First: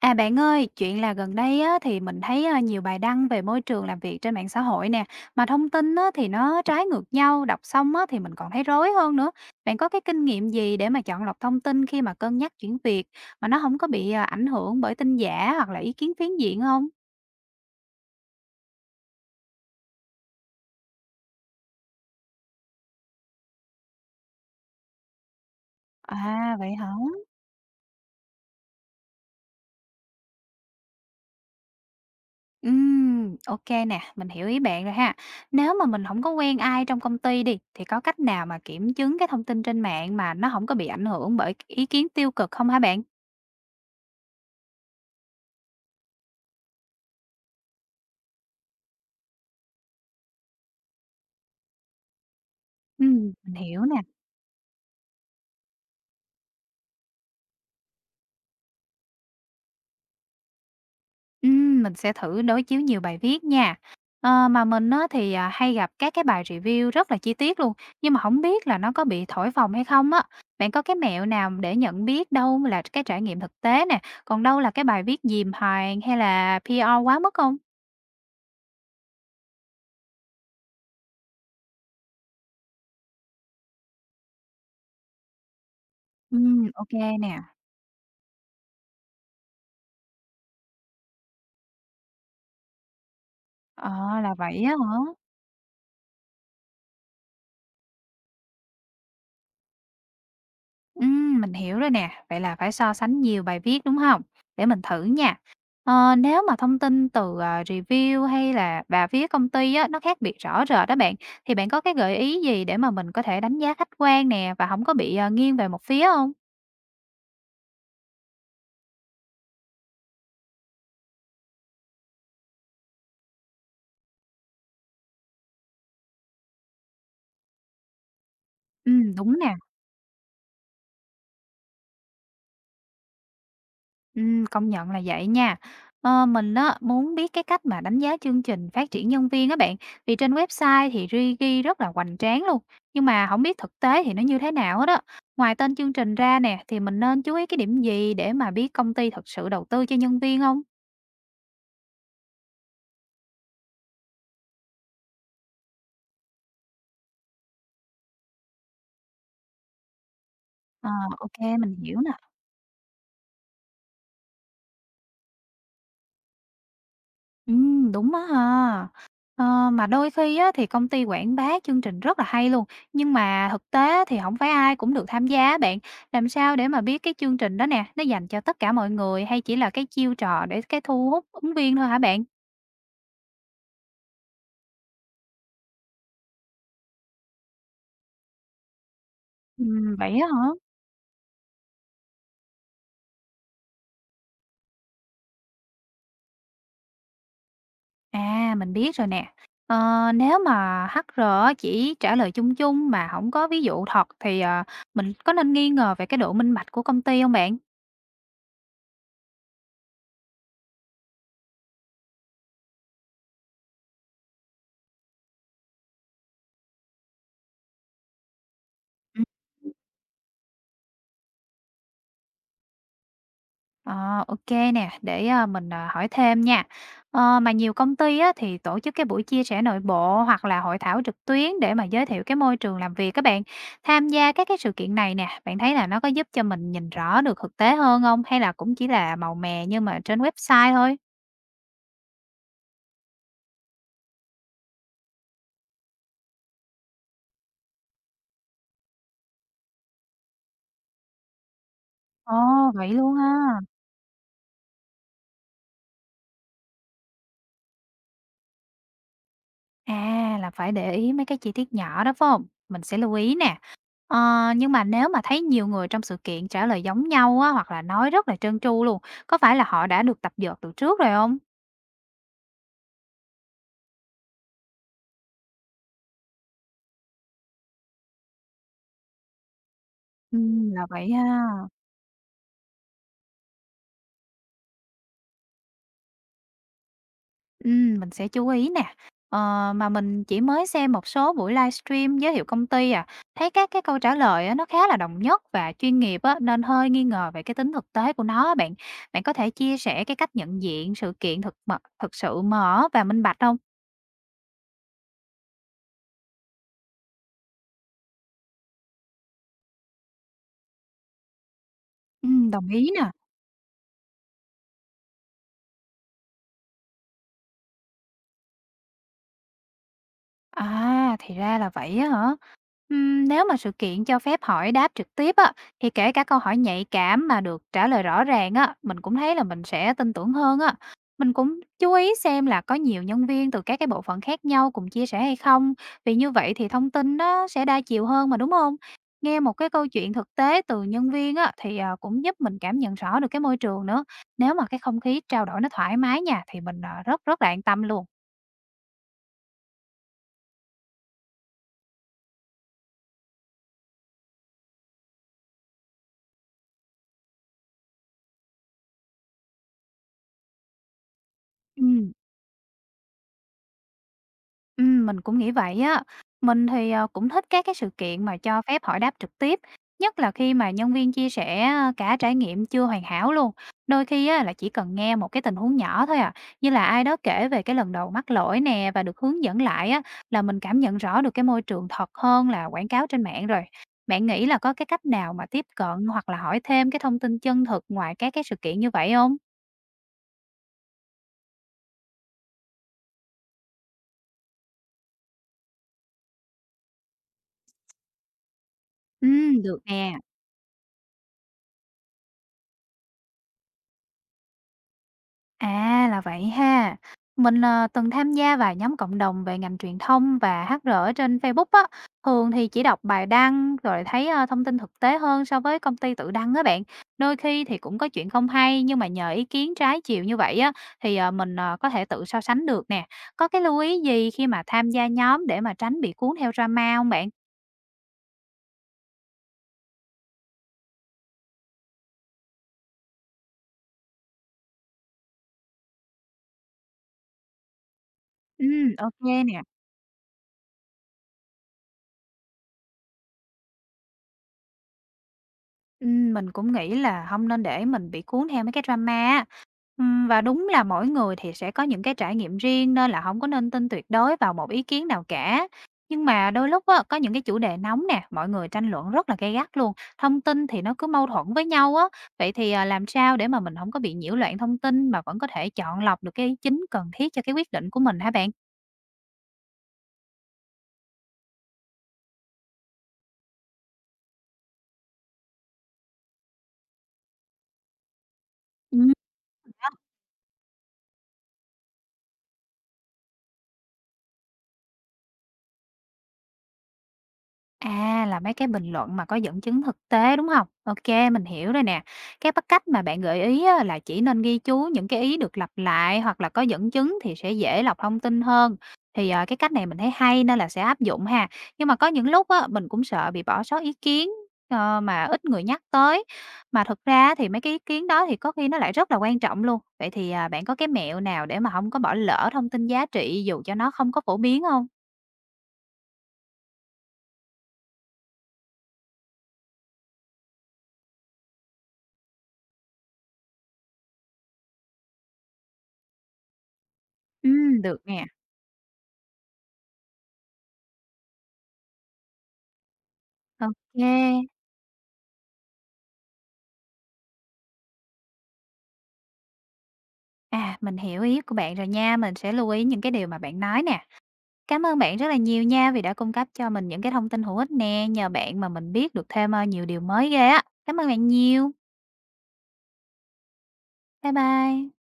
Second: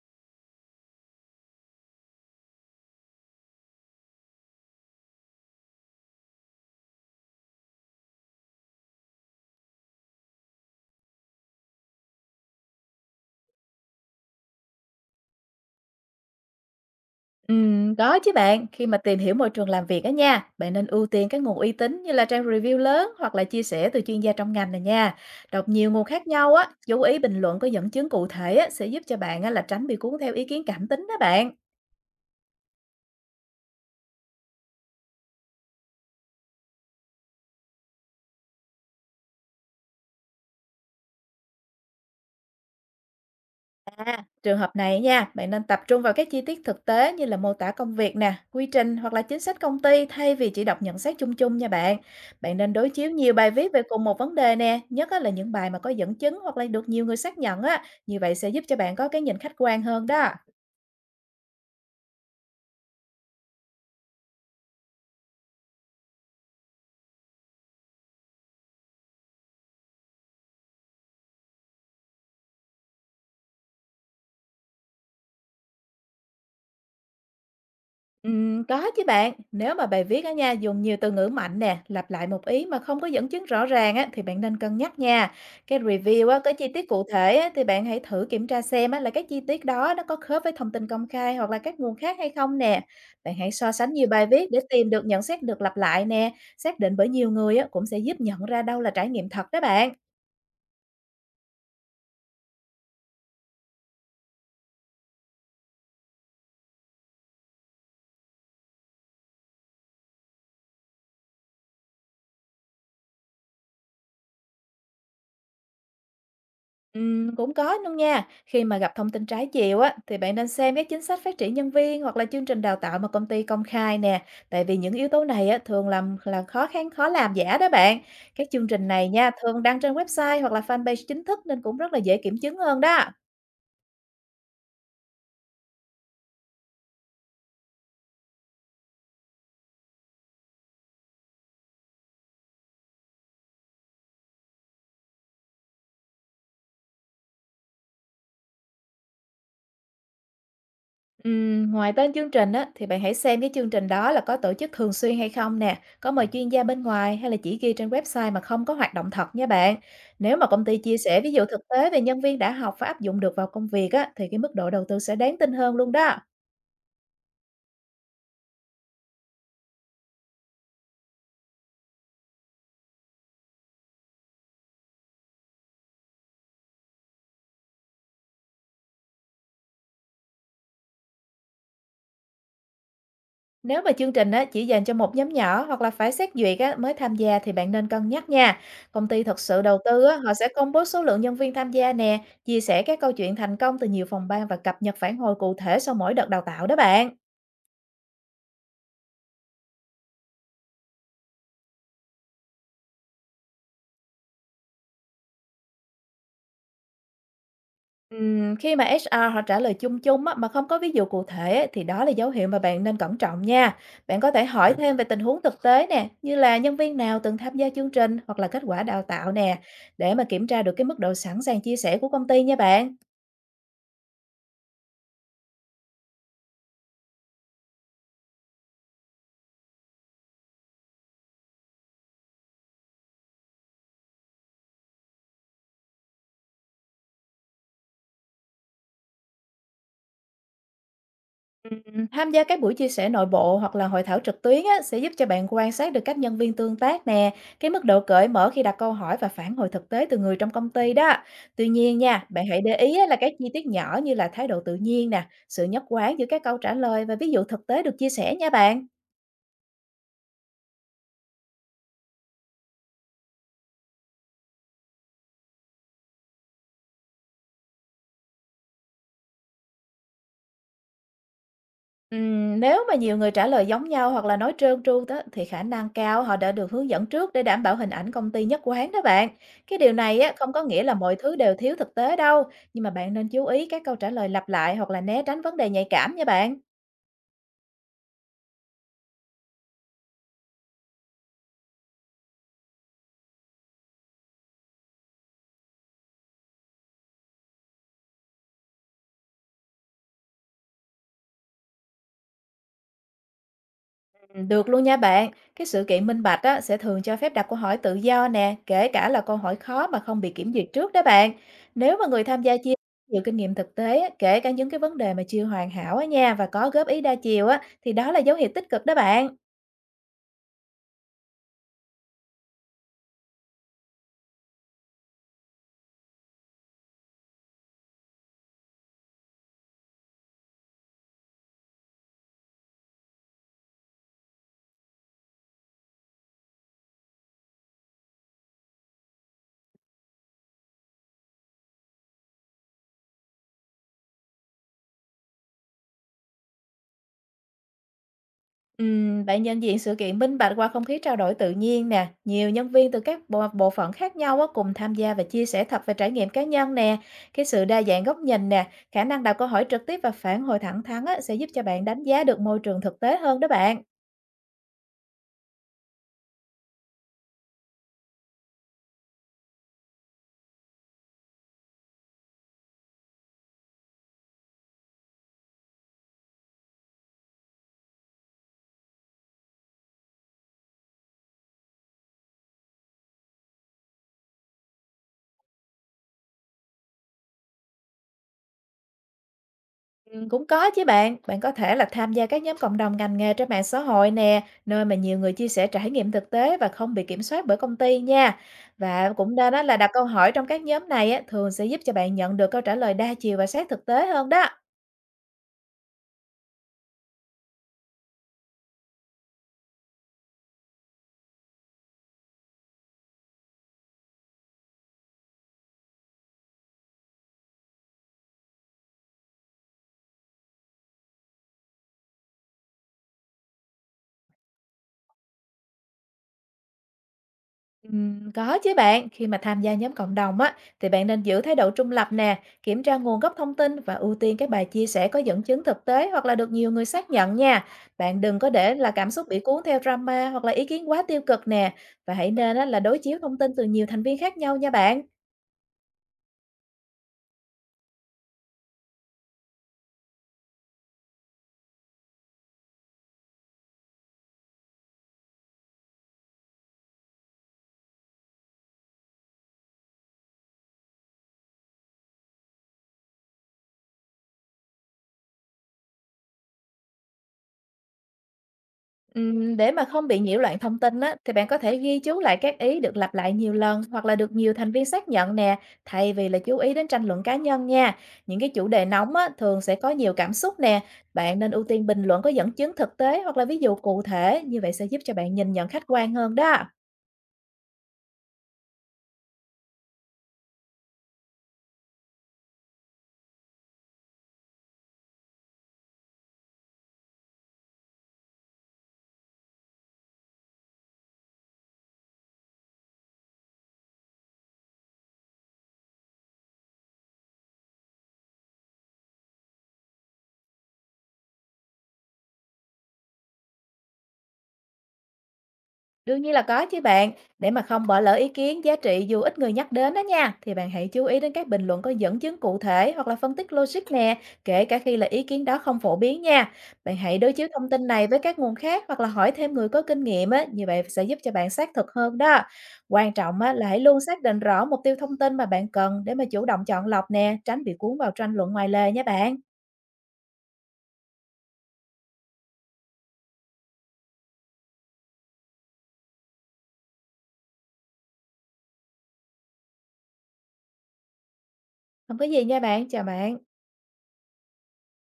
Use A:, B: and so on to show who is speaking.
A: À, bạn ơi, chuyện là gần đây á, thì mình thấy nhiều bài đăng về môi trường làm việc trên mạng xã hội nè, mà thông tin á, thì nó trái ngược nhau, đọc xong á, thì mình còn thấy rối hơn nữa. Bạn có cái kinh nghiệm gì để mà chọn lọc thông tin khi mà cân nhắc chuyển việc mà nó không có bị ảnh hưởng bởi tin giả hoặc là ý kiến phiến diện không?
B: Có chứ bạn. Khi mà tìm hiểu môi trường làm việc á nha, bạn nên ưu tiên các nguồn uy tín như là trang review lớn hoặc là chia sẻ từ chuyên gia trong ngành này nha. Đọc nhiều nguồn khác nhau
A: À,
B: á,
A: vậy hả?
B: chú ý bình luận có dẫn chứng cụ thể á, sẽ giúp cho bạn á, là tránh bị cuốn theo ý kiến cảm tính đó bạn.
A: Ok nè, mình hiểu ý bạn rồi ha. Nếu mà mình không có quen ai trong công ty đi, thì có cách nào mà kiểm chứng cái thông tin trên mạng mà nó không có bị ảnh hưởng bởi ý kiến tiêu cực không hả bạn?
B: Trường hợp này nha, bạn nên tập trung vào các chi tiết thực tế như là mô tả công việc nè, quy trình hoặc là chính sách công ty, thay vì chỉ đọc nhận xét chung chung nha bạn. Bạn nên đối chiếu
A: Ừm,
B: nhiều bài
A: mình
B: viết
A: hiểu
B: về
A: nè.
B: cùng một vấn đề nè, nhất á là những bài mà có dẫn chứng hoặc là được nhiều người xác nhận á, như vậy sẽ giúp cho bạn có cái nhìn khách quan hơn đó.
A: Mình sẽ thử đối chiếu nhiều bài viết nha. Mà mình á, thì hay gặp các cái bài review rất là chi tiết luôn, nhưng mà không biết là nó có bị thổi phồng hay không á. Bạn có cái mẹo nào để nhận biết đâu là cái trải nghiệm thực tế nè, còn đâu là cái bài viết dìm hàng hay là PR quá mức không?
B: Có chứ bạn. Nếu mà bài viết á nha, dùng nhiều từ ngữ mạnh nè, lặp lại một ý mà không có dẫn chứng rõ ràng á, thì bạn nên cân nhắc nha. Cái review á, có chi
A: Ừm,
B: tiết
A: ok
B: cụ thể
A: nè.
B: á, thì bạn hãy thử kiểm tra xem á, là cái chi tiết đó nó có khớp với thông tin công khai hoặc là các nguồn khác hay không nè. Bạn hãy so sánh nhiều
A: Ờ,
B: bài
A: là
B: viết để
A: vậy á
B: tìm
A: hả?
B: được nhận xét được lặp lại nè, xác định bởi nhiều người á, cũng sẽ giúp nhận ra đâu là trải nghiệm thật đó bạn.
A: Mình hiểu rồi nè. Vậy là phải so sánh nhiều bài viết, đúng không? Để mình thử nha. Nếu mà thông tin từ review hay là bà phía công ty á, nó khác biệt rõ rệt đó bạn, thì bạn có cái gợi ý gì để mà mình có thể đánh giá khách quan nè, và không có bị nghiêng về một phía không?
B: Cũng có luôn nha. Khi mà gặp thông tin trái chiều á, thì bạn nên xem các chính sách phát triển nhân viên hoặc là chương trình đào tạo mà công ty công khai nè. Tại vì những yếu tố này á, thường làm là khó làm giả đó bạn. Các chương trình này
A: Ừm,
B: nha,
A: đúng nè.
B: thường đăng trên website hoặc là fanpage chính thức, nên cũng rất là dễ kiểm chứng hơn đó.
A: Công nhận là vậy nha. Mình á, muốn biết cái cách mà đánh giá chương trình phát triển nhân viên á bạn, vì trên website thì ghi rất là hoành tráng luôn, nhưng mà không biết thực tế thì nó như thế nào hết á. Ngoài tên chương trình ra nè, thì mình nên chú ý cái điểm gì để mà biết công ty thật sự đầu tư cho nhân viên không?
B: Ngoài tên chương trình á, thì bạn hãy xem cái chương trình đó là có tổ chức thường xuyên hay không nè, có mời chuyên gia bên ngoài hay là chỉ ghi trên website mà không có hoạt động thật nha bạn. Nếu mà công ty
A: Ờ,
B: chia sẻ
A: ô
B: ví dụ thực
A: mình
B: tế
A: hiểu
B: về
A: nè.
B: nhân viên đã học và áp dụng được vào công việc á, thì cái mức độ đầu tư sẽ đáng tin hơn luôn đó.
A: Đúng á ha. Mà đôi khi á, thì công ty quảng bá chương trình rất là hay luôn, nhưng mà thực tế thì không phải ai cũng được tham gia á bạn. Làm sao để mà biết cái chương trình đó nè, nó dành cho tất cả mọi người hay chỉ là cái chiêu trò để cái thu hút ứng viên thôi hả bạn?
B: Nếu mà chương trình á, chỉ dành cho một nhóm nhỏ hoặc là phải xét duyệt á mới tham gia, thì bạn nên cân nhắc nha. Công ty thật sự đầu
A: Ừm,
B: tư
A: vậy
B: á,
A: á
B: họ sẽ
A: hả?
B: công bố số lượng nhân viên tham gia nè, chia sẻ các câu chuyện thành công từ nhiều phòng ban và cập nhật phản hồi cụ thể sau mỗi đợt đào tạo đó bạn.
A: À, mình biết rồi nè. Ờ, nếu mà HR á chỉ trả lời chung chung mà không có ví dụ thật thì mình có nên nghi ngờ về cái độ minh bạch của công ty không bạn?
B: Khi mà HR họ trả lời chung chung á, mà không có ví dụ cụ thể ấy, thì đó là dấu hiệu mà bạn nên cẩn trọng nha. Bạn có thể hỏi thêm về tình huống thực tế nè, như là nhân viên nào từng tham gia chương trình hoặc là kết quả đào tạo nè, để mà kiểm tra được cái mức độ sẵn sàng chia sẻ của công ty nha bạn.
A: Ờ, ô để mình hỏi thêm nha. Mà nhiều công ty á, thì tổ chức cái buổi chia sẻ nội bộ hoặc là hội thảo trực tuyến để mà giới thiệu cái môi trường làm việc các bạn. Tham gia các cái sự kiện này nè, bạn thấy là nó có giúp cho mình nhìn rõ được thực tế hơn không? Hay là cũng chỉ là màu mè nhưng mà trên website thôi?
B: Tham gia các buổi chia sẻ nội bộ hoặc là hội thảo trực tuyến á, sẽ giúp cho bạn quan sát được cách nhân viên tương tác nè, cái mức độ cởi mở khi đặt câu hỏi và phản hồi thực tế từ người trong công ty đó. Tuy nhiên nha,
A: Ồ,
B: bạn hãy để
A: vậy
B: ý á,
A: luôn
B: là các chi
A: ha.
B: tiết nhỏ như là thái độ tự nhiên nè, sự nhất quán giữa các câu trả lời và ví dụ thực tế được chia sẻ nha bạn.
A: À, là phải để ý mấy cái chi tiết nhỏ đó, phải hông? Mình sẽ lưu ý nè. Ờ, nhưng mà nếu mà thấy nhiều người trong sự kiện trả lời giống nhau á, hoặc là nói rất là trơn tru luôn, có phải là họ đã được tập dượt từ trước rồi không?
B: Nếu mà nhiều người trả lời giống nhau hoặc là nói trơn tru đó, thì khả năng cao họ đã được hướng dẫn trước để đảm bảo hình ảnh công ty nhất quán đó bạn. Cái điều này á, không có
A: Ừm,
B: nghĩa
A: là
B: là
A: vậy
B: mọi thứ
A: ha.
B: đều thiếu thực tế đâu, nhưng mà bạn nên chú ý các câu trả lời lặp lại hoặc là né tránh vấn đề nhạy cảm nha bạn.
A: Mình sẽ chú ý nè. Mà mình chỉ mới xem một số buổi livestream giới thiệu công ty à, thấy các cái câu trả lời á, nó khá là đồng nhất và chuyên nghiệp á, nên hơi nghi ngờ về cái tính thực tế của nó á bạn. Bạn có thể chia sẻ cái cách nhận diện sự kiện thực sự mở và minh bạch không?
B: Được luôn nha bạn. Cái sự kiện minh bạch á, sẽ thường cho phép đặt câu hỏi tự do nè, kể cả là câu hỏi khó mà không bị kiểm duyệt trước đó bạn. Nếu mà người tham
A: Ừm,
B: gia
A: đồng
B: chia
A: ý nè.
B: nhiều kinh nghiệm thực tế á, kể cả những cái vấn đề mà chưa hoàn hảo á nha, và có góp ý đa chiều á, thì đó là dấu hiệu tích cực đó bạn.
A: À, thì ra là vậy á hả? Nếu mà sự kiện cho phép hỏi đáp trực tiếp á, thì kể cả câu hỏi nhạy cảm mà được trả lời rõ ràng á, mình cũng thấy là mình sẽ tin tưởng hơn á. Mình cũng chú ý xem là có nhiều nhân viên từ các cái bộ phận khác nhau cùng chia sẻ hay không, vì như vậy thì thông tin nó sẽ đa chiều hơn mà, đúng không? Nghe một cái câu chuyện thực tế từ nhân viên á, thì cũng giúp mình cảm nhận rõ được cái môi trường nữa. Nếu mà cái không khí trao đổi nó thoải mái nha, thì mình rất rất là an tâm luôn.
B: Bạn nhận diện sự kiện minh bạch qua không khí trao đổi tự nhiên nè, nhiều nhân viên từ các bộ phận khác nhau á, cùng tham gia và chia sẻ thật về trải nghiệm cá nhân nè, cái sự đa dạng góc nhìn nè, khả năng đặt câu hỏi trực tiếp và phản hồi thẳng thắn á, sẽ giúp cho bạn đánh
A: Ừm.
B: giá được môi trường thực tế hơn đó bạn.
A: Mình cũng nghĩ vậy á. Mình thì cũng thích các cái sự kiện mà cho phép hỏi đáp trực tiếp, nhất là khi mà nhân viên chia sẻ cả trải nghiệm chưa hoàn hảo luôn. Đôi khi á là chỉ cần nghe một cái tình huống nhỏ thôi à, như là ai đó kể về cái lần đầu mắc lỗi nè và được hướng dẫn lại á, là mình cảm nhận rõ được cái môi trường thật hơn là quảng cáo trên mạng rồi. Bạn nghĩ là có cái cách nào mà tiếp cận hoặc là hỏi thêm cái thông tin chân thực ngoài các cái sự kiện như vậy không?
B: Ừ, cũng có chứ bạn. Bạn có thể là tham gia các nhóm cộng đồng ngành nghề trên mạng xã hội nè, nơi mà nhiều người chia sẻ trải nghiệm thực tế và không bị kiểm soát bởi công ty nha. Và cũng nên á,
A: Ừm,
B: là
A: được
B: đặt câu
A: nè.
B: hỏi trong các nhóm này á, thường sẽ giúp cho bạn nhận được câu trả lời đa chiều và sát thực tế hơn đó.
A: À, là vậy ha. Mình từng tham gia vài nhóm cộng đồng về ngành truyền thông và HR ở trên Facebook á. Thường thì chỉ đọc bài đăng rồi thấy thông tin thực tế hơn so với công ty tự đăng á bạn. Đôi khi thì cũng có chuyện không hay nhưng mà nhờ ý kiến trái chiều như vậy á thì mình có thể tự so sánh được nè. Có cái lưu ý gì khi mà tham gia nhóm để mà tránh bị cuốn theo drama không bạn?
B: Có chứ bạn. Khi mà tham gia nhóm cộng đồng á, thì bạn nên giữ thái độ trung lập nè, kiểm tra nguồn gốc thông tin và ưu tiên các bài chia sẻ có dẫn chứng thực tế hoặc là được nhiều người xác nhận nha. Bạn đừng có để là
A: Ừm,
B: cảm
A: ok
B: xúc bị
A: nè.
B: cuốn theo drama hoặc là ý kiến quá tiêu cực nè, và hãy nên á, là đối chiếu thông tin từ nhiều thành viên khác nhau nha bạn.
A: Mình cũng nghĩ là không nên để mình bị cuốn theo mấy cái drama á. Và đúng là mỗi người thì sẽ có những cái trải nghiệm riêng nên là không có nên tin tuyệt đối vào một ý kiến nào cả. Nhưng mà đôi lúc á, có những cái chủ đề nóng nè, mọi người tranh luận rất là gay gắt luôn, thông tin thì nó cứ mâu thuẫn với nhau á. Vậy thì làm sao để mà mình không có bị nhiễu loạn thông tin mà vẫn có thể chọn lọc được cái chính cần thiết cho cái quyết định của mình hả bạn?
B: Để mà không bị nhiễu loạn thông tin á, thì bạn có thể ghi chú lại các ý được lặp lại nhiều lần hoặc là được nhiều thành viên xác nhận nè, thay vì là chú ý đến tranh luận cá nhân nha. Những cái chủ đề
A: Ừm.
B: nóng á, thường sẽ có nhiều cảm xúc nè. Bạn nên ưu tiên bình luận có dẫn chứng thực tế hoặc là ví dụ cụ thể, như vậy sẽ giúp cho bạn nhìn nhận khách quan hơn đó.
A: À, là mấy cái bình luận mà có dẫn chứng thực tế, đúng không? OK, mình hiểu rồi nè. Cái cách mà bạn gợi ý á là chỉ nên ghi chú những cái ý được lặp lại hoặc là có dẫn chứng thì sẽ dễ lọc thông tin hơn. Thì cái cách này mình thấy hay nên là sẽ áp dụng ha. Nhưng mà có những lúc á, mình cũng sợ bị bỏ sót ý kiến, mà ít người nhắc tới. Mà thực ra thì mấy cái ý kiến đó thì có khi nó lại rất là quan trọng luôn. Vậy thì bạn có cái mẹo nào để mà không có bỏ lỡ thông tin giá trị dù cho nó không có phổ biến không?
B: Đương nhiên là có chứ bạn. Để mà không bỏ lỡ ý kiến giá trị dù ít người nhắc đến đó nha, thì bạn hãy chú ý đến các bình luận có dẫn chứng cụ thể hoặc là phân tích logic nè, kể cả khi là ý kiến đó không phổ biến nha. Bạn hãy đối chiếu thông
A: Ừm,
B: tin
A: được
B: này với
A: nè.
B: các nguồn khác hoặc là hỏi thêm người có kinh nghiệm á, như vậy sẽ giúp cho bạn xác thực hơn đó. Quan trọng á, là
A: Ô.
B: hãy luôn xác định rõ mục tiêu thông tin mà bạn cần để mà chủ động chọn lọc nè, tránh bị cuốn vào tranh luận ngoài lề nha bạn.
A: À, mình hiểu ý của bạn rồi nha, mình sẽ lưu ý những cái điều mà bạn nói nè. Cảm ơn bạn rất là nhiều nha vì đã cung cấp cho mình những cái thông tin hữu ích nè, nhờ bạn mà mình biết được thêm nhiều điều mới ghê á. Cảm ơn bạn nhiều.
B: Không có gì nha bạn, chào bạn.
A: Bye bye.